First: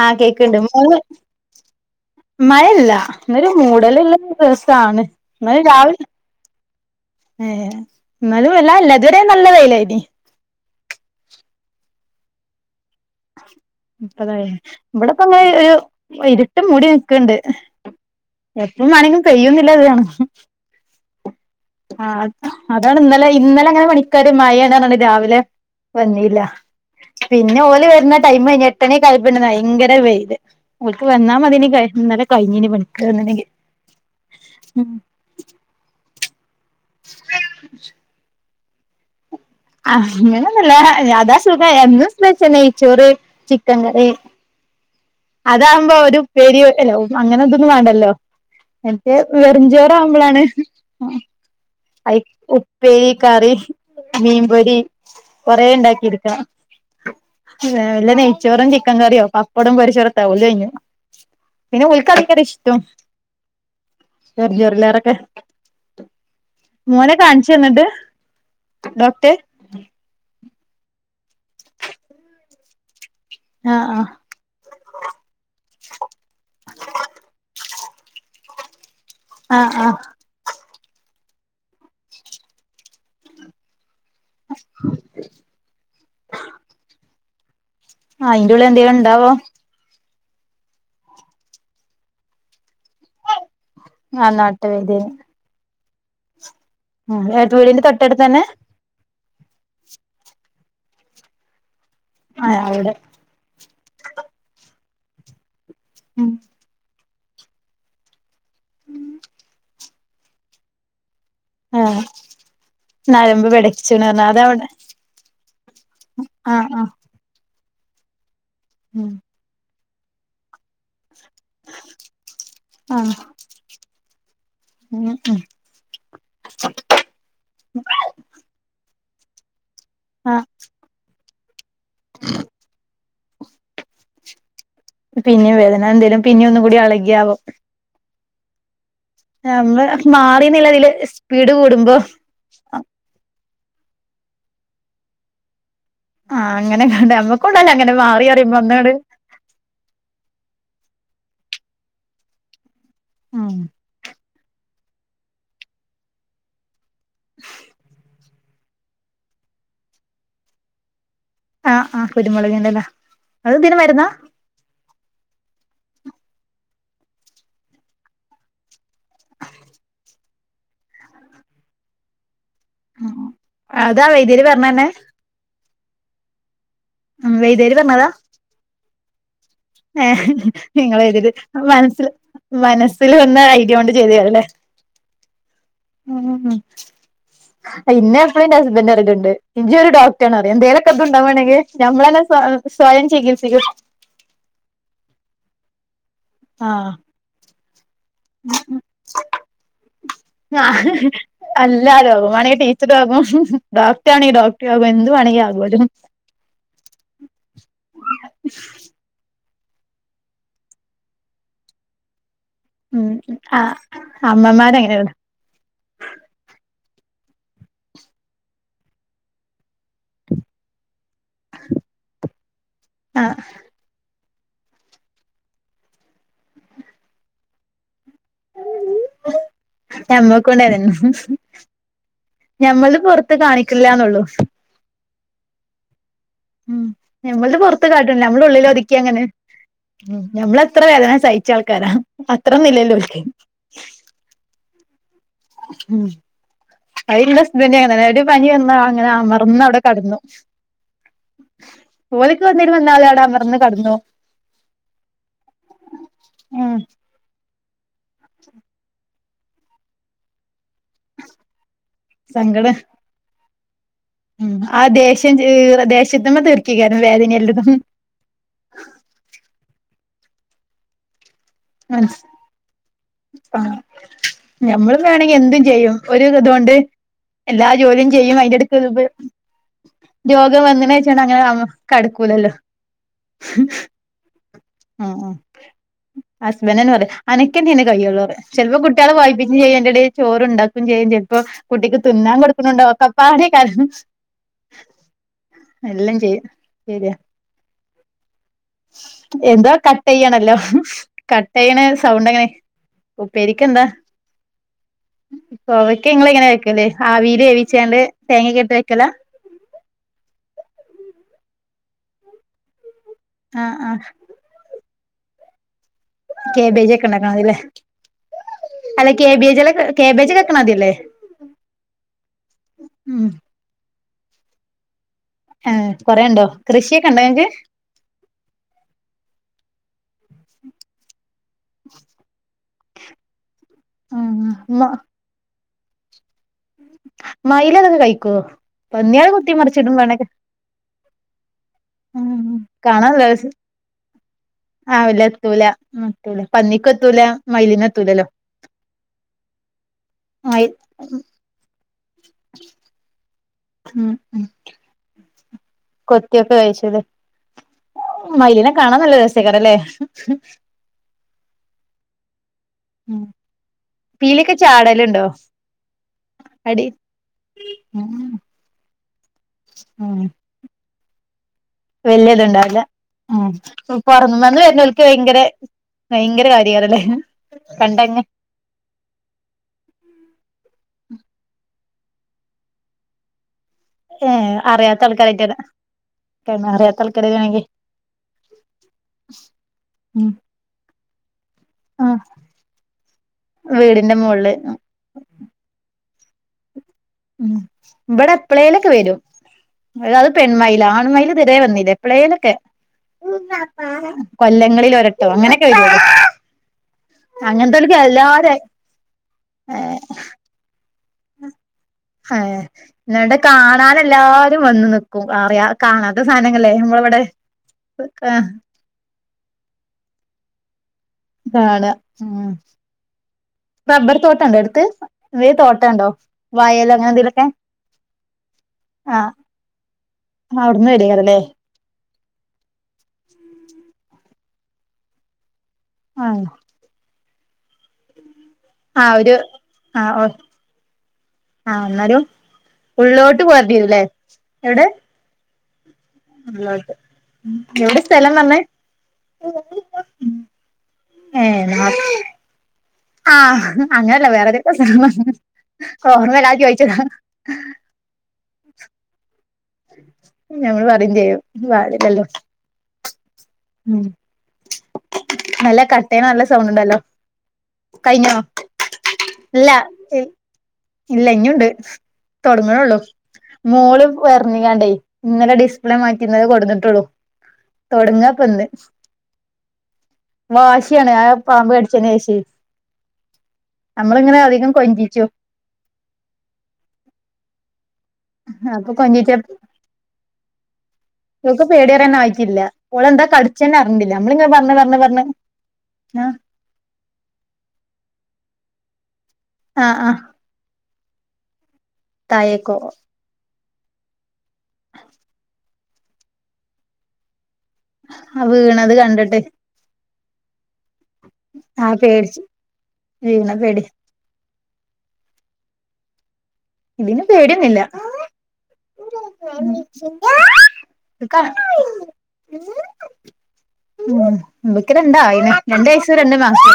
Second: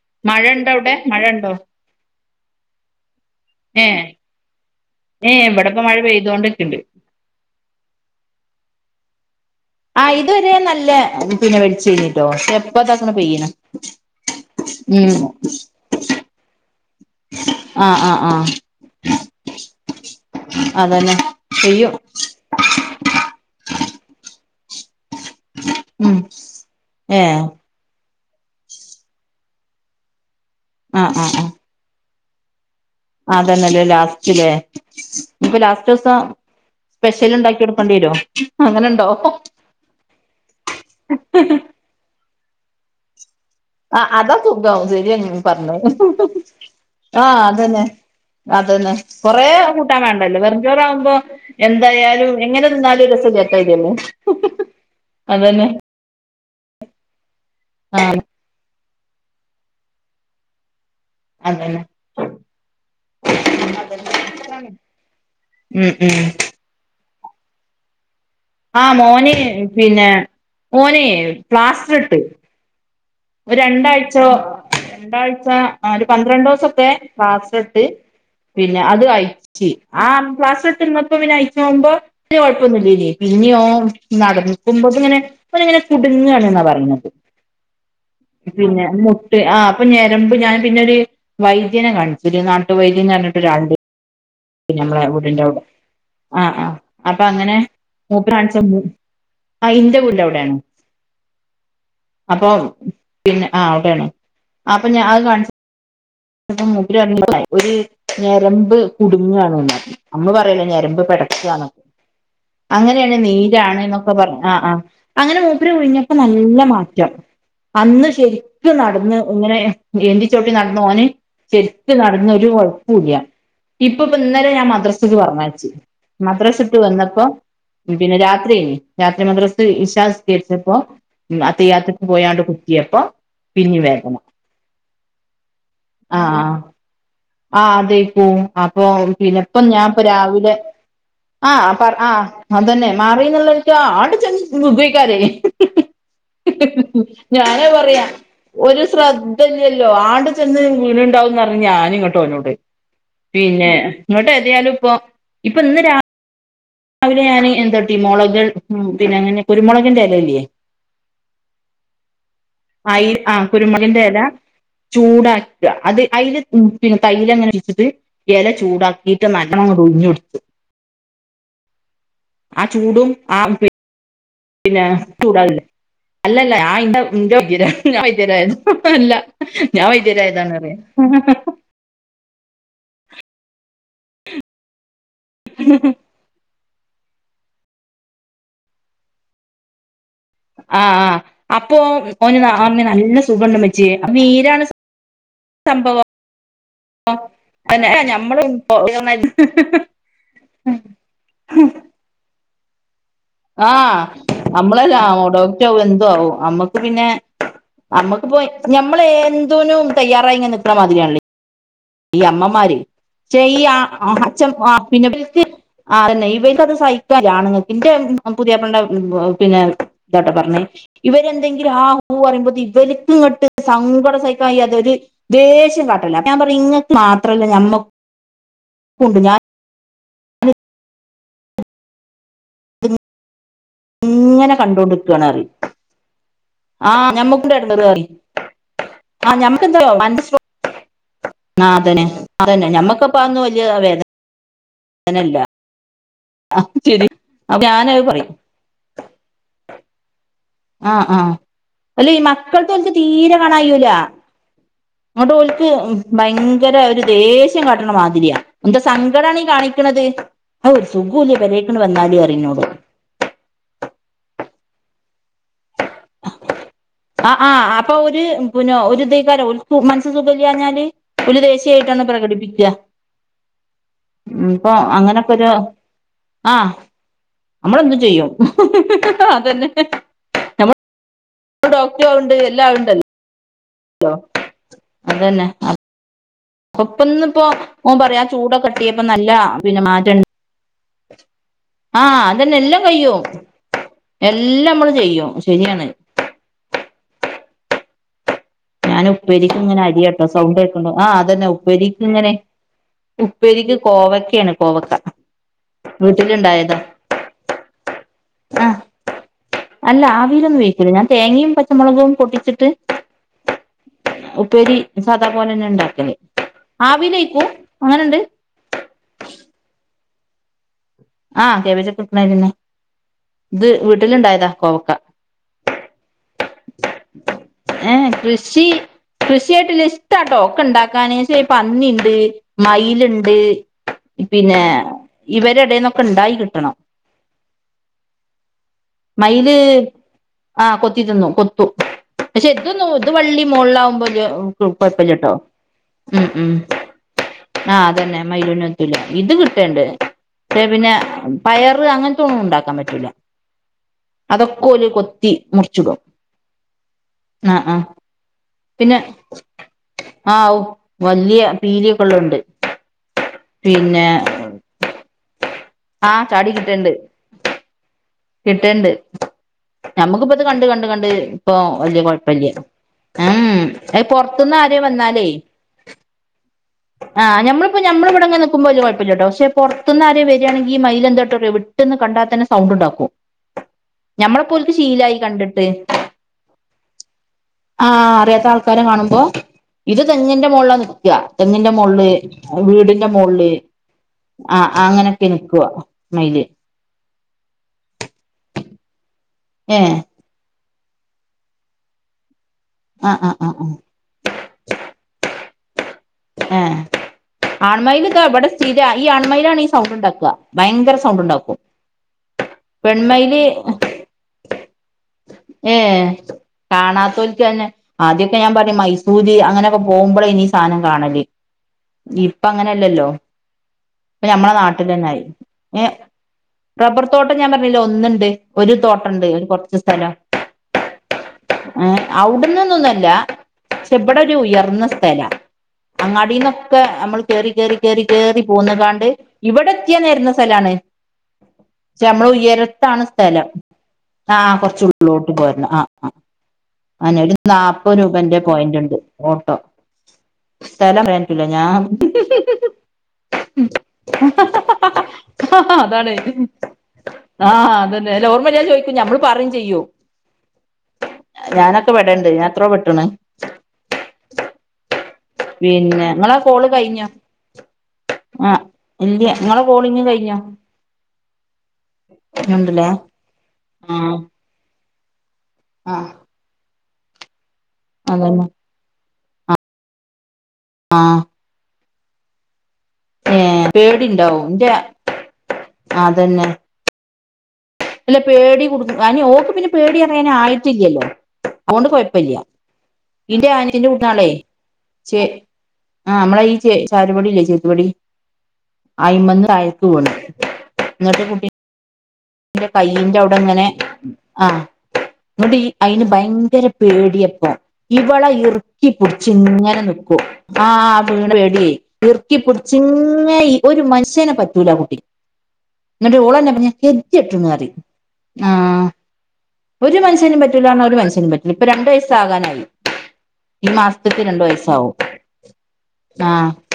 ആ മഴ കേക്കണ്ട് ഉണ്ടോ അവിടെ മൂവ് മഴ ഉണ്ടോ മയല്ല ഇന്നരു ഏ മൂടലള്ള ദിവസണ് ഏ ന്നാ ഇവിടെപ്പ രാവിലെ [unintelligible] ഏഹ് എന്നാലും വല്ലാ ല്ല ഇതവരെ നല്ല വെയിലായിരി ആഹ് ഇതൊരു നല്ല പിന്നെ വെടിച്ചീന്ട്ടോ പഷേ [unintelligible] ഉം ഇവിടെപ്പോ അങ്ങനെ ഒരു ഇരുട്ടു മൂടി ക്ണ്ട് ആ ആ ആ എപ്പളും മാണെങ്കി പെയ്യുന്നില്ലാതാണ്. അതന്നെ ചെയ്യും അതാണ് ഇന്നലെ ഇന്നലെ അങ്ങനെ പണിക്കാര് മഴയാണാന്ന് പറഞ്ഞ് രാവിലെ ഉം വന്നില്ല ഏ പിന്നെ ഓര് ടൈം കഴി എട്ടണി ഒക്ക ഭയങ്കര വെയില് ആ ഓൽക്ക് ആ വന്നാ ആ മതിന് കഴിഞ്ഞീനി പണി അതന്നെല്ലേ ലാസ്റ്റിലേ ഇപ്പ ലാസ്റ്റസം സ്പെഷ്യല് ഇണ്ടാക്കി കൊടുക്കണ്ടിരോ അങ്ങനെണ്ടോ അഹ് അങ്ങനെന്നൂല്ല അതാ സുഖം എന്നും സ്പെഷ്യല് നെയ്ച്ചോറ് ചി ആഹ് അതാ സുഖം ശരിയാണ് ഇങ്ങള്പറഞ്ഞത് അതാകുമ്പോ ഒരു ഉപ്പേരി അല്ല ആഹ് അങ്ങനെ ഇതൊന്നും അതന്നെ വേണ്ടല്ലോ അതന്നെ മറ്റേ കൊറേ കൂട്ടാൻ വേണ്ടല്ലോ വെറുംചോറാവുമ്പളാണ് വെറു ചോറാവുമ്പോ എന്തായാലും അയ്ക്ക് എങ്ങനെ തിന്നാലും ഉപ്പേരി രസം കറി ഇല്ലാത്ത മാതിരിയല്ലേ മീൻപൊരി കൊറേ അതന്നെ ഉണ്ടാക്കിയെടുക്കണം വല്ല ആഹ് നെയ്ച്ചോറും ചിക്കൻ കറിയോ പപ്പടം പൊരിച്ചൊട്ത്താ ഓൽത് കൈഞ് അതന്നെ പിന്നെ ഓല്ക് ഇഷ്ടം വേർ ചോറിലോരൊക്കെ ഉം ഉം മോനെ കാണിച്ച് തന്നിട്ട് ആഹ് മോന് പിന്നെ മോനെ പ്ലാസ്റ്ററിട്ടു ഒരു ആഹ് ആഹ് രണ്ടാഴ്ചയോ രണ്ടാഴ്ച ഒരു ആഹ് പന്ത്രണ്ട് ദിവസക്കെ പ്ലാസ്റ്റർ ഇട്ട് പിന്നെ അത് അഴിച്ചി ആഹ് പ്ലാസ്റ്ററിട്ടി ഇപ്പ പിന്നെ അയച്ചു പോമ്പോ കുഴപ്പൊന്നുമില്ലല്ലേ പിന്നിയോ നടക്കുമ്പോ ഇങ്ങനെ ഒരിങ്ങനെ കുടുങ്ങാണ് ന്നാ പറയുന്നത്. ആഹ് അയിന്റുള്ളിൽ പിന്നെ എന്തേലും ഉണ്ടാവോ മുട്ട് ആഹ്. അപ്പോ ഞരമ്പ് ഞാൻ പിന്നെ ഒരു വൈദ്യനെ കാണിച്ച് നാട്ടു വൈദ്യനെന്നു പറഞ്ഞിട്ട് ഒരാളുണ്ട് ആന്നാ പി നമ്മളെ വടിന്റെ കവിടെ ആ ആ അപ്പൊ ആഹ് ഏട്ടന്റെ അങ്ങനെ വീടിന്റെ തൊട്ടടുത്ത് തന്നെ മൂപ്പരാൻച്ച അയിന്റെ വീടവടെ ആഹ് അപ്പം അവിടെ പിന്നെ ആ അവിടെയാണ് അപ്പോ ഞാൻ അത് കാണി ഉമ് എന്റെ മൂക്കിലാണെങ്കിലേ ഒരു ഞരെമ്പ് കുടുങ്ങാണ് നിന്നേ. നമ്മെള് പറയേലേ ഞരെമ്പ് പെട ആഹ് അങ്ങനെയാണ് നരമ്പ് നീരാണ് പിടച്ച്ണ് എന്നൊക്കെ പറഞ്ഞ് പറ ആഹ് അതവിടെ ആഹ് അങ്ങനെ മൂപ്പര് ഉഴിഞ്ഞപ്പോ നല്ല ആഹ് ആഹ് മാറ്റം അന്ന് ശരിക്കും ഉം നടന്ന് ഇങ്ങനെ എന്തി ചോട്ടി നടന്ന ഓന് ചെത്തി നടന്നൊരുകൊഴപ്പേം ഇല്ല. ആഹ് ഇപ്പൊ പ്പൊ ഇന്നലെ ഞാൻ മദ്രാസക്ക് ഉം പറഞ്ഞ് അയച്ച് മദ്രാസ വിട്ട് വന്നപ്പോ പിന്നെ രാത്രിഎയ്ന് രാത്രി മദ്രസ് ഞാൻ ആഹ് നിസ്കരിച്ചപ്പോ ഉമ് അത്തഹിയാത്ത്ക് പോയാണ്ട് കുത്തിയപ്പോ പിന്നിം വേദന പിന്നെ വേദനന്തേലും പിന്നെ ഒന്നു കൂടി അളക്യാവോ. ആ അതെ പോ അപ്പൊ പിന്നെ ഇപ്പോ നമ്മള് ഞാൻ രാവിലെ മാറിന്നില്ലതില് സ്പീഡ് ആപറ കൂടുമ്പോ ആ അതന്നെ മാറിന്നുള്ള ഒരിക്ക അടിച്ച് ആഹ് അങ്ങനെ കണ്ട [unintelligible] [inaudible] ഞാനത് നമ്മക്കുണ്ടല്ലോ അങ്ങനെ പറയാ മാറി അറിയുമ്പോ ഒരു ഒന്നങ്ങട് ശ്രദ്ധ ഇതന്നെയല്ലോ ആണ്ട്ചെന്ന് വീന ഉണ്ടാവുംന്ന്റിഞ് ഞാന് ഇങ്ങട്ട്വന്നത് ഉം പിന്നെ ഇങ്ങോട്ട് ഏതിയാലും ഇപ്പൊ ഇപ്പൊ ഇന്ന് രാ അവര് ഞാൻ എന്താട്ടീ മൊളക് ഉം പിന്നെ അങ്ങനെ കുരുമുളകിന്റെ എലല്ലേ ആഹ് ആഹ് കുരുമുളകിന്റെല അയ് ആ അത് ഇതിന് മരുന്നാ കുരുമുളളിന്റെലാ ചൂടാക്ക അത് അതിൽ പിന്നെ തൈല അങ്ങനെ വെച്ചിട്ട് എല ചൂടാക്കിയിട്ട് നല്ലണം ങ്ങട്ട് ഉഴിഞ് കൊട്ത്ത് ആ ചൂടും ആ അതാ വൈദ്യര് പറ പിന്നെ ചൂടല്ലേ അല്ലല്ല ഉം [unintelligible] ഉയിരാ വൈദ്യര് വൈദ്യര അല്ല ഞാൻ ഏ വൈദ്യരായതാണ് പറയാ നിങ്ങളെതില് മനസ്സിൽ മനസ്സിൽ വന്ന ഐഡിയ കൊണ്ട് ചെയ്തവുല്ലേ [unintelligible] ഉം ഇന്നെ എപ്പളെന്റെ ഹസ്ബൻഡ് അറിഞ്ഞട്ടൊണ്ട്. എനിച്ചൊരു ഡൗട്ട് അയോ എന്തേങ്കലൊക്കെ ആഹ് ആഹ് അതുണ്ടാവേണമെങ്കിൽ അപ്പൊ നമ്മള തന്നെവ സ്വയം ചികിത്സിക്കും വീരാണ് സ് സംഭവം ആഹ് [unintelligible] ആഹ് അല്ലാരും മാണേ ടീച്ചറ ആകും ആഹ് നമ്മളെല്ലോ എന്ത് ആ വേണെങ്കി മോഡോക്റ്റ ആകോലോ ആവും എന്തു ആവും നമ്മുക്ക് പിന്നെ അമ്മക്കിപ്പോ ഞമ്മളെത്തിനും തയ്യാറായിങ്ങെനെ നിക്കണമാതിര്യാൺലേ. ഈ അമ്മമാര് ഉം ആ ചെയ്യാം ആ അച്ഛൻ ആ പിന്നെ അമ്മമാരങ്ങനെയാണ് പിന്നെ ആതന്നെ ഇവരിക്ക് അത് സഹിക്കാല്ല ആണുങ്ങക്ക് പുതിയപ്ലാന്റെ പിന്നെ എന്താട്ടാ പറഞ്ഞേ ഇവരെ എന്തെങ്കിലും ആ ഹൂ പറയുമ്പോ ഇവര് ആഹ് സങ്കടം സഹക്കാൻ കയ്യാതൊരു ദേഷ്യം കാട്ടലാ നിങ്ങെക്ക് മാത്രല്ല. ഞമ്മെക്കുണ്ട് ഞാൻ ഞമ്മക്കൊണ്ടായിരുന്നു ഞമ്മൾ പുറത്ത് കാണികൂ ഇക്ക്ല്ലന്നുള്ളൂ ങ്ങനാ കണ്ടൊണ്ടിരിക്കാണ്റീം ഉം ആഹ് ഞമ്മൾത് ഞമ്മുക്കുണ്ടാട്ടെടൊരു പൊറത്ത് കറി കാട്ടൂല നമ്മള് ഉള്ളിലൊതുക്കി അങ്ങനെ ആഹ് ഞമ്മക്ക് എന്തറായോ ഉം മനസ് സു ഞമ്മളെത്ര വേദന സഹിച്ച ആഹ് ആൾക്കാരാ അതന്നെ അതന്നെ അത്രൊന്നില്ലല്ലോ ഞമ്മക്കിപ്പ ഓൽക്ക് അന്ന് വലിയ വേദന വേദനല്ല ഉം ശരി അയിന്റെ അപ്പൊ ഹസ്ബന്ഡ് ഞാനത് അങ്ങനെതന്നെ എടി പറയും പനി വന്നോ അങ്ങനെ അമർന്ന് അവടെ കെടന്നു ആഹ് ആഹ് അല്ല ഈ മക്കൾ ഓല്ക് വന്നാല് അവിടെ തീരെ അമർന്ന് കാണാകയ്യൂല കടന്നു ങ്ങട്ട് ഓല്ക്ക് ഉം ഭയങ്കര ഒരു ദേഷ്യം കാട്ടണ മാതിരിയ എന്താ സങ്കടാണ് ഈ കാണിക്കണത് ആ ഒരു സുഖൂല്യ പരെ ങൾ വന്നാലി അറി ഞ്ഞോടൂ ഉമ് ആ ദേഷ്യം ദേശ്യത്ത് മെ തീർക്കിക്കാരരുന്നു വേദന എല്ലതും പുനോ ഒരു ദേ കാലം മനസിൽ സുഖയിലഞ്ഞാല് ഓല് ദേഷ്യായിട്ടാണ് പ്രകടിപ്പിക്കുക. ആഹ് ഉം ഇപ്പൊ ഞമ്മളും അങ്ങനൊക്കെ വേണെങ്കി ഒരു എന്തും ചെയ്യും ഒരു ആ ഇതൊണ്ട് എല്ലാ ജോലിയും ചെയ്യും അതിന്റ എടക്ക് അതന്നെ രോഗം നമ്മൾ വന്ന വെച്ച അങ്ങനെ ഓ കടെക്കൂലല്ലോ ലോ അതന്നെ ഹസ്ബന്റ് അപ്പൊ ഇപ്പൊ പറയും ഇന്നിപ്പോ അനക്കന്ന തന്നെ ഓൻ കൈയുള്ളൂ പറയാ ആ ചൂടൊക്കെ ചിലപ്പോ തട്ടിയപ്പോ കുട്ടികളെ നല്ല വായിപിച്ചും ചെയ്യും പിന്നെ അയ്‌ന്റെ ഇടേൽ മാറ്റണ്ട് ചോറണ്ടാക്കും ക്കും ചെയ്യും ചെലപ്പോ കുട്ടിക്ക് ആ തിന്നാൻ അതന്നെ എല്ലാം കൊടുക്കുണുണ്ടാവും കഴിയും ഒക്കപ്പാടെ കാരണം എല്ലാം നമ്മള് ചെയ്യും ശരിയാണ് ശരിയ ഞാൻ ഉപ്പേരിക്ക് എന്തോ ഇങ്ങനെ അരിയാട്ടോ. കട്ടെയ്യാണല്ലോ സൗണ്ട് കേക്കണ്ടോ. ആ അതന്നെ കട്ടെയ്യണ സൗണ്ട് ഉപ്പേരിക്കിങ്ങനെ. അങ്ങനെ ഉപ്പേരിക്ക് കോവക്കയണ്. കോവക്ക. കൊവയ്ക്ക് ഇങ്ങ എങ്ങനെ വീട്ടിലുണ്ടായതാ വെക്കലേ ആവീൽ വേവിച്ചാണ്ട് തേങ്ങക്ക ആ ഇട്ട് വെക്കല അല്ല ആവിരൊന്നും വഴിക്കല്ല ഞാൻ തേങ്ങയും പച്ചമുളകും പൊട്ടിച്ചിട്ട് ആഹ് ആഹ് ഉപ്പേരി സാദാ പോലെ തന്നെ ഉണ്ടാക്കല് കേബേജൊക്കെ ഇണ്ടാക്കണ ആവിയിൽവേവിക്കും മതില്ലേ അങ്ങനെണ്ട് അല്ല കേബേജല്ല കേബേജ് [unintelligible] ക്കണ മതില്ലേ ആഹ് [unintelligible] ഉം ഇത് വീട്ടിലുണ്ടായതാ കോവക്ക ആ കൊറെണ്ടോ കൃഷിയൊക്കെ ഇണ്ടോ നിങ്ങക്ക് ഏഹ് കൃഷി കൃഷിയായിട്ടുള്ള ഇഷ്ടാട്ടോക്കണ്ടാക്കാൻ പക്ഷേ പന്നിണ്ട് മയിലുണ്ട് പിന്നെ മ ഇവരെടന്നൊക്കെ ഇണ്ടായിക്കിട്ടണം മയിലതൊക്കെ കഴിക്കോ പന്നിയാൾ കുത്തി മയില് മർച്ചിടും വേണക്കെ ആഹ് കൊത്തി തിന്നു പക്ഷെ ഇത് ഇത് വള്ളി മുകളിലകുമ്പോ ആ വല്ല കുഴപ്പില്ലിട്ടോ എത്തൂല ഉം എത്തൂല ഉം പന്നിക്കെത്തൂല ആഹ് അതന്നെ മയിലിനെത്തൂലല്ലോ മൈലൂന് ഇല്ല ഇത് കിട്ടേണ്ട് മയിൽ കിട്ടിയെപ്പിന്നെ പയറ് അങ്ങനത്ത ഒന്നും ഉണ്ടാക്കാൻ പറ്റൂല്ല ഉം ഉം അതൊക്കെ ഓര് കൊത്തി മുറിച്ചിടും. കൊത്തിയൊക്കെ വേവിച്ചുലെ ആഹ് ആഹ് പിന്നെ രസേക്കാരല്ലേ ആഹ് വലിയ പീലിയൊക്കെ ഉള്ളതുണ്ട് ആഹ് പിന്നെ യിലെക്കെ ചാടലുണ്ടോ? ആ ഹ് ചാടി അടി കിട്ടണ്ട് ഉം കിട്ടണ്ട് ഞമ്മുക്കിപ്പ ഇത് കണ്ട് കണ്ട് കണ്ട് ഇപ്പൊ.... വല്യ കൊഴപ്പല്യ വലിയതുണ്ടാവില്ല ഉം അത് പൊറത്തുന്ന് പൊറമേന്നു ആരേം വരുന്നോർക്കു വന്നാലേ ഭയങ്കര ഭയങ്കര കാര്യമാണല്ലേ പണ്ടങ്ങ് ക്കുമ്പോ വല്യ കുഴപ്പില്ലട്ടോ. പക്ഷെ, പൊറത്തന്ന് ആരേം വെ ണെങ്കിൽ ഈ മയിൽ എന്തോട്ട വിട്ടന്ന് കണ്ടാൽ തന്നെ സൗണ്ട് ഉണ്ടാക്കും. ഞമ്മളെ പോലക്ക് ശീലായി കണ്ടിട്ട്..... കൈമാറിയാൽ തൽ കരയിണെങ്കി ആ അറിയാത്ത ആൾക്കാരെ കാണുമ്പോ ഇത് ഉം തെങ്ങിന്റെ മോളിലാന്ന് തെങ്ങിന്റെ മോളില് ആഹ് വീടിന്റെ മോളില് വീടിന്റെ മോളില് ആഹ് അങ്ങനെ ക്കി നിക്കുവാ മയില് ഉം ഇവിടെ എപ്പളേലൊക്കെ വരും.... ഏ അത് പെണ്മയില ആൺമയില് ഇതരേ വന്നില്ല എപ്പഴേലൊക്കെ ആഹ് ആഹ് ആഹ് ആഹ് കൊല്ലങ്ങളിൽ ഒരട്ടോ അങ്ങനെയൊക്കെ വരു ഏഹ് ആൺമയില് ദാ ഇവടെ സ്ഥിര ഈ ആൺമയിലാണ് ഈ സൗണ്ട് ഏഹ് ഉണ്ടാക്ക ഭയങ്കര സൗണ്ട് ഉണ്ടാക്കും ആഹ് എന്നോണ്ട് പെൺമയില് കാണാൻ എല്ലാരും വന്ന് നിക്കും അറിയ ഏഹ് കാണാത്ത സാധനങ്ങല്ലേ നമ്മളെ ഇവിടെ... കാണാത്തോൽക്ക് തന്നെ ആദ്യൊക്കെ ഞാൻ പറഞ്ഞു മൈസൂര് അങ്ങനെയൊക്കെ പോകുമ്പോഴേ ഇനി ഈ സാധനം കാണല്... കാണാ ഉം ഇപ്പങ്ങനെല്ലല്ലോ റബ്ബർ ഇപ്പൊ ഞമ്മളെ തോട്ടണ്ടോ അടുത്ത് നാട്ടിൽ തന്നെയായി വേ ഏ തോട്ടണ്ടോ വയൽ അങ്ങനെ റബ്ബർത്തോട്ടം എന്തെലൊക്കെ ഞാൻ പറഞ്ഞില്ലേ ഒന്നുണ്ട് ഒരു തോട്ടണ്ട് ഒരു കൊറച്ച് സ്ഥലം [unintelligible] നിങ്ങ അവിടുന്ന് മേടിക്കാറല്ലേ അവ്ട്ന്ന്ന്നൊന്നല്ല പക്ഷെ ബട ഒരു ഉയർന്ന സ്ഥലാ ആഹ് അങ്ങാടിന്നൊക്കെ നമ്മൾ കേറി ക്കേറി കേറി കേറി പോന്നങ്ങാണ്ട് ആഹ് ഒരു ഇവിടെ എത്തിയ ആഹ് നെരന്ന സ്ഥലാണ് ആഹ് ജ്ജ് എന്നാലും നമ്മള് ഉയരത്താണ് ഉള്ളോട്ട് സ്ഥലം പോരണ്ടിവരൂല്ലേ ആ എവിടെ കുറച്ചുള്ളോട്ട് പോരണം ആ ആ ഉള്ളോട്ട് അനെ ഒരു നാല്പ്പത് എവിടെ സ്ഥലം രൂപന്റെ പറഞ്ഞേ പോയന്റ് ഉണ്ട് ഓട്ടോ. സ്ഥലം [unintelligible] ലെ ഏ ഞാൻ ആഹ് അങ്ങനല്ല വേറെതൊ അതാണ് ഓർമയില്ലാതെ ചോയ്ച്ചതാ ആഹ് അതന്നെ അല്ല ഓർമ്മയില്ലാന്ന് ചോദിക്കും നമ്മള് പറയും ഞമ്മള് പറയും ചെയ്യും ഞാനൊക്കെ പാടില്ലല്ലോ പെടണ്ട് ഞാൻ എത്ര പെട്ടണ്. ഉം നല്ല പിന്നെ കട്ടേന ഇങ്ങളെ നല്ല കോള് സൗണ്ട് ഉണ്ടല്ലോ.. കഴിഞ്ഞോ കഴിഞ്ഞോ ആഹ് ഇല്ല്യാ ങ്ങളെ ഇല്ല പോളിങ്ങ് കഴിഞ്ഞാ ഇല്ല ഇഞുണ്ട് ഉണ്ടല്ലേ തൊടങ്ണെള്ളു മോള് ആഹ് വർ [unintelligible] ഇന്നലെ ഡിസ്പ്ലേ ആഹ് മാറ്റിത് കൊണ്ടുന്നിട്ടുള്ളൂ തൊടങ്ങാ അതന്നെ വാശിയാണ് ആഹ് ആ പാമ്പ് കടിച്ചെന് ശേഷേ ഏഹ് നമ്മളിങ്ങനെ പേടിണ്ടാവും അധികം ഇന്റെ കൊഞ്ചിച്ചു അതന്നെ.... അല്ല പേടി അപ്പൊ കൊടു അതിന് കൊഞ്ചിച്ച ഓക്ക് പിന്നെ പേടി അറിയാന് ആയിട്ടില്ലല്ലോ. ഇവക്ക് അതുകൊണ്ട് പേടിപറയാൻ കൊഴപ്പല്ല ആയിട്ടില്ല അവളെന്താ ഇന്റെ കടിച്ചന്ന അനിയത്തിന്റെ അറിഞ്ഞില്ല കുട്ട്യാളെ നമ്മളിങ്ങ പറഞ്ഞ് ചെ പറഞ്ഞ് ആഹ് നമ്മളെയി ചേ ചാരുപടില്ലേ ചെറ്റുപടി അയിമന്ന് താഴേക്ക് ആഹ് വീണ് ആഹ് ന്നട്ട് കുട്ടി എന്റെ തായേക്കോ കയിന്റെ അവിടെ ഇങ്ങനെ ആ ഹ് ങ്ങട്ട് അയിന് ഭയങ്കര പേടിയയിപ്പോ ഇവളെ ആ വീണത് കണ്ടിട്ട് ഇറുക്കിപ്പിടിച്ചിങ്ങനെ നിക്കൂം ആഹ് വീണ് പേടിയായി ആ പേടിച്ചു ഇറക്കിപ്പടിച്ചിങ്ങനെ വീണ ഒരു പേടി മനുഷ്യനെ പറ്റി ലാ കുട്ടി എന്നട്ട് ഓളെന്നാ പറഞ്ഞേ ഇതിന് [unintelligible] മാറി പേടിയൊന്നില്ല ആഹ് ഉം ഒരു മൻസെനിം പറ്റൂല റഞ്ഞ ഒരു മൻസെനിം പറ്റൂല്ല. ഇപ്പൊ രണ്ടു വയസ്സ ആകാനായി. ഈ മാസത്തക്ക് രണ്ടു വയസ്സാവും ഇവക്ക് രണ്ടായിണ് രണ്ട് വയസ്സും രണ്ട് ആഹ് മാസം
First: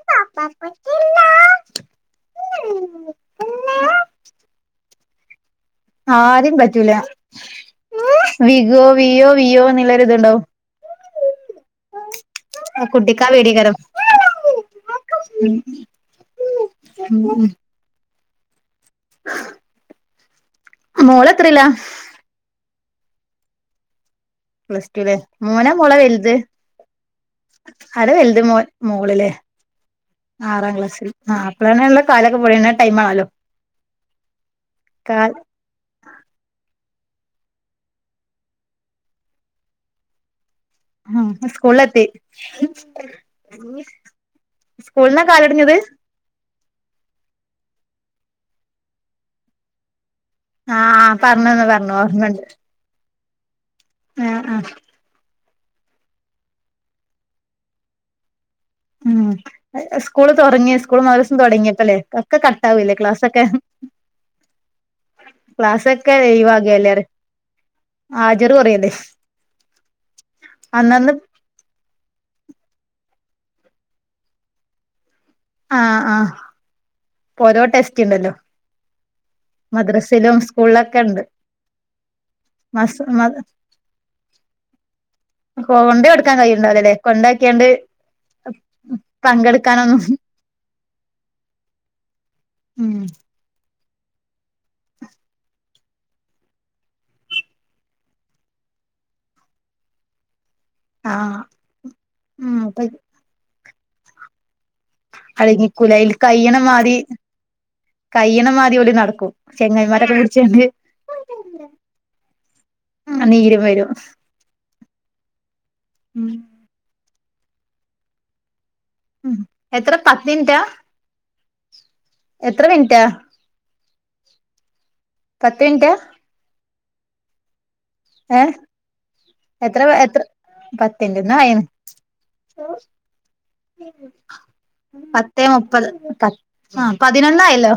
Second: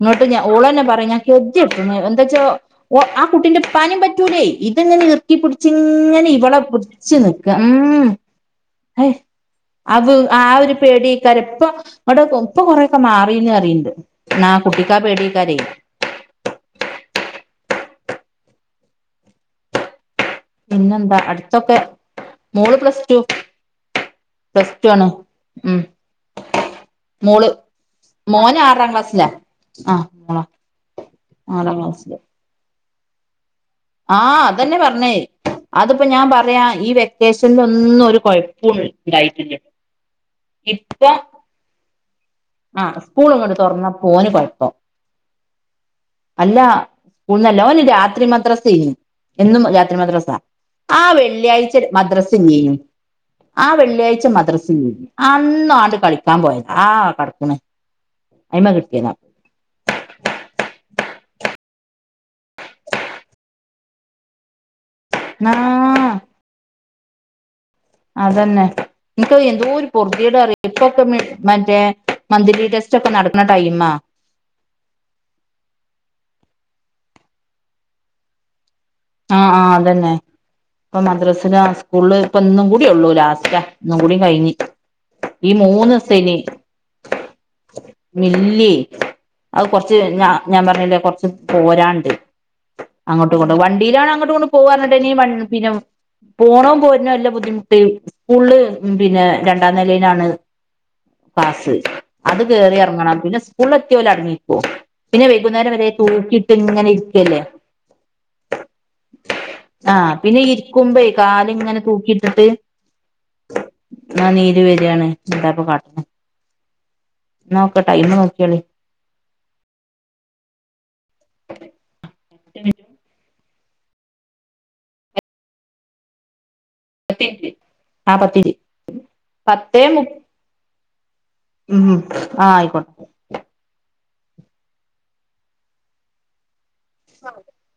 ഇങ്ങോട്ട് ഞ ഓളന്നെ പറയും ഞാൻ ഗതികെട്ടെന്ന് എന്താച്ച ഓ ആഹ് കുട്ടിന്റെ പനിപറ്റൂലേ ഇതിങ്ങനെ ഇർ പുടിച്ച് ഇങ്ങനെ ആരേം ഇവളെ പറ്റൂല പുടിച്ച് നിൽക്കും വികോ ഉംഹ് വിയോ വിയോ എന്നുള്ളൊരു അത് ഇതുണ്ടാവും ആ ഒരു പേടിയക്കാര ഇപ്പ അവിടെ ഇപ്പൊ ആ കൊറയൊക്കെ കുട്ടിക്കാ മാറീന് പേടിയേക്കാരം അറിയണ്ട് [inaudible] പിന്നെന്താ മോള് എത്രയിലാ അടുത്തൊക്കെ മോള് പ്ലസ് ടു പ്ലസ് ടു ലെ മോനാ ഉം മോളാ വൽത് മോള് ആരാ വെൽത് മോന് മോൻ ആറാം മോള് ല്ലേ ക്ലാസ്സിലാ ആ മോളാ ആറാം ക്ലാസ്സിൽ ആഹ് അപ്പള ആറാം തന്നള്ള ക്ലാസ്സില് കാലൊക്കെ പൊളിയുന്ന ടൈം ആണല്ലോ. ആ ഹ് അതെന്നെ പറഞ്ഞെ കാൽ അതിപ്പോ ഞാൻ പറയാ ഈ വെക്കേഷണലിന് ഒന്നും ഒരു കൊയപ്പും ഉണ്ടായിട്ടില്ല ഇപ്പൊ ഉം സ്കൂളിലെത്തി ആ സ്കൂളിങ്ങോട്ട് തുറന്നപ്പോ ഓന് കൊയപ്പം സ്കൂളന്നാ കാലൊടിഞ്ഞത് അല്ല സ്കൂൾന്നല്ല ഓന് രാത്രി മദ്രസ എന്നും രാത്രി മദ്രസ ആ ആഹ് പറഞ്ഞന്ന് വെള്ളിയാഴ്ച പറഞ്ഞു മദ്രസിൽ ഓർമ്മണ്ട് ഇല്ലായിന് ആഹ് വെള്ളിയാഴ്ച ആ ആ മദ്രസിൽ ഇല്ലയ്ന് ആഹ് അന്നാണ്ട് കളിക്കാൻ പോയത് ആഹ് കടക്കണ് അയിമ കിട്ടിയന്നാ. ഉം സ്കൂള് തൊടങ്ങി സ്കൂൾ മദ്രസ്സും തുടങ്ങിയപ്പല്ലേ ഒക്കെ കാട്ടാവല്ലേ ക്ലാസ്സൊക്കെ ക്ലാസ്സൊക്കെ ആ [unintelligible] എല്ലാരും അതന്നെ നിക്ക് എന്തോരു പൊറതീടാറിയോ ഇപ്പൊക്കെ അന്നന്ന് മറ്റേ മന്ത്ലി ടെസ്റ്റ് ഒക്കെ നടക്കുന്ന ടൈമാ ആഹ് ആഹ് ഓരോ ടെസ്റ്റ് ഉണ്ടല്ലോ. അ ആ അതന്നെ മദ്രസയിലും സ്കൂളിലൊക്കെ ഇപ്പം ഉണ്ട് മദ്രാസില സ്കൂൾല് ഇപ്പം ഇന്നും മസ് കൂടിള്ളൂ മദ് ലാസ്റ്റ ഉം കുടി കഴിഞ്ഞ് ഈ മൂന്ന് കൊണ്ടോയി ശനി കൊടുക്കാൻ കഴിയുണ്ടാവില്ലല്ലേ കൊണ്ടാക്കിയാണ്ട് മില്ലി അത് കുറച്ച് പങ്കെടുക്കാനൊന്നും ഞാ ഞാൻ പറഞ്ഞില്ലേ കുറച്ച് പോരാണ്ട് ഉം അങ്ങോട്ടും ഇങ്ങോട്ടും വണ്ടിയിലാണ് അങ്ങോട്ട് കൊണ്ട് പോവാന്നിട്ട് പറഞ്ഞ് പിനു പോണ പോരനോ എല്ലാം ബുദ്ധിമുട്ട് സ്കൂളില് പിന്നെ രണ്ടാം നിലയിലാണ്. ആ പാസ് അത് ഉം കേറി അപ്പൊ എറങ്ങണം പിന്നെ സ്കൂൾ എത്തിയ ഓല് അടങ്ങിയിരിക്കും പിന്നെ വൈകുന്നേരം വരെ അടങ്ങിക്കൂല അയിൽ തൂക്കിയിട്ട് കഴിയണ ഇങ്ങനെ മാതിരി ഇരിക്കല്ലേ കയ്യണ മാതി ഓല് നടക്കും ആഹ് ചെങ്ങായിമാരൊക്കെ പിന്നെ പിടിച്ചാണ്ട് ഇരിക്കുമ്പേയ് കാല് ങ്ങനെ തൂക്കിട്ട്ട്ട് നീരും വരും നാ നീര് വരിയാണ് എന്താപ്പ കാട്ടണെ. ഉം നോക്ക് ടൈം നോക്കിയോളി. എത്ര പത്ത് മിൻറ്റാ എത്ര മിൻറ്റാ പത്ത് മിനിറ്റാ പത്തിഞ്ച് ആ പത്തിഞ്ച് പത്തേ മു പത്തിന്റെ തായേണ് ഉം ആഹ് ആയിക്കോട്ടെ പത്തേ മുപ്പത് പ ആഹ് പതിനൊന്നായല്ലോ.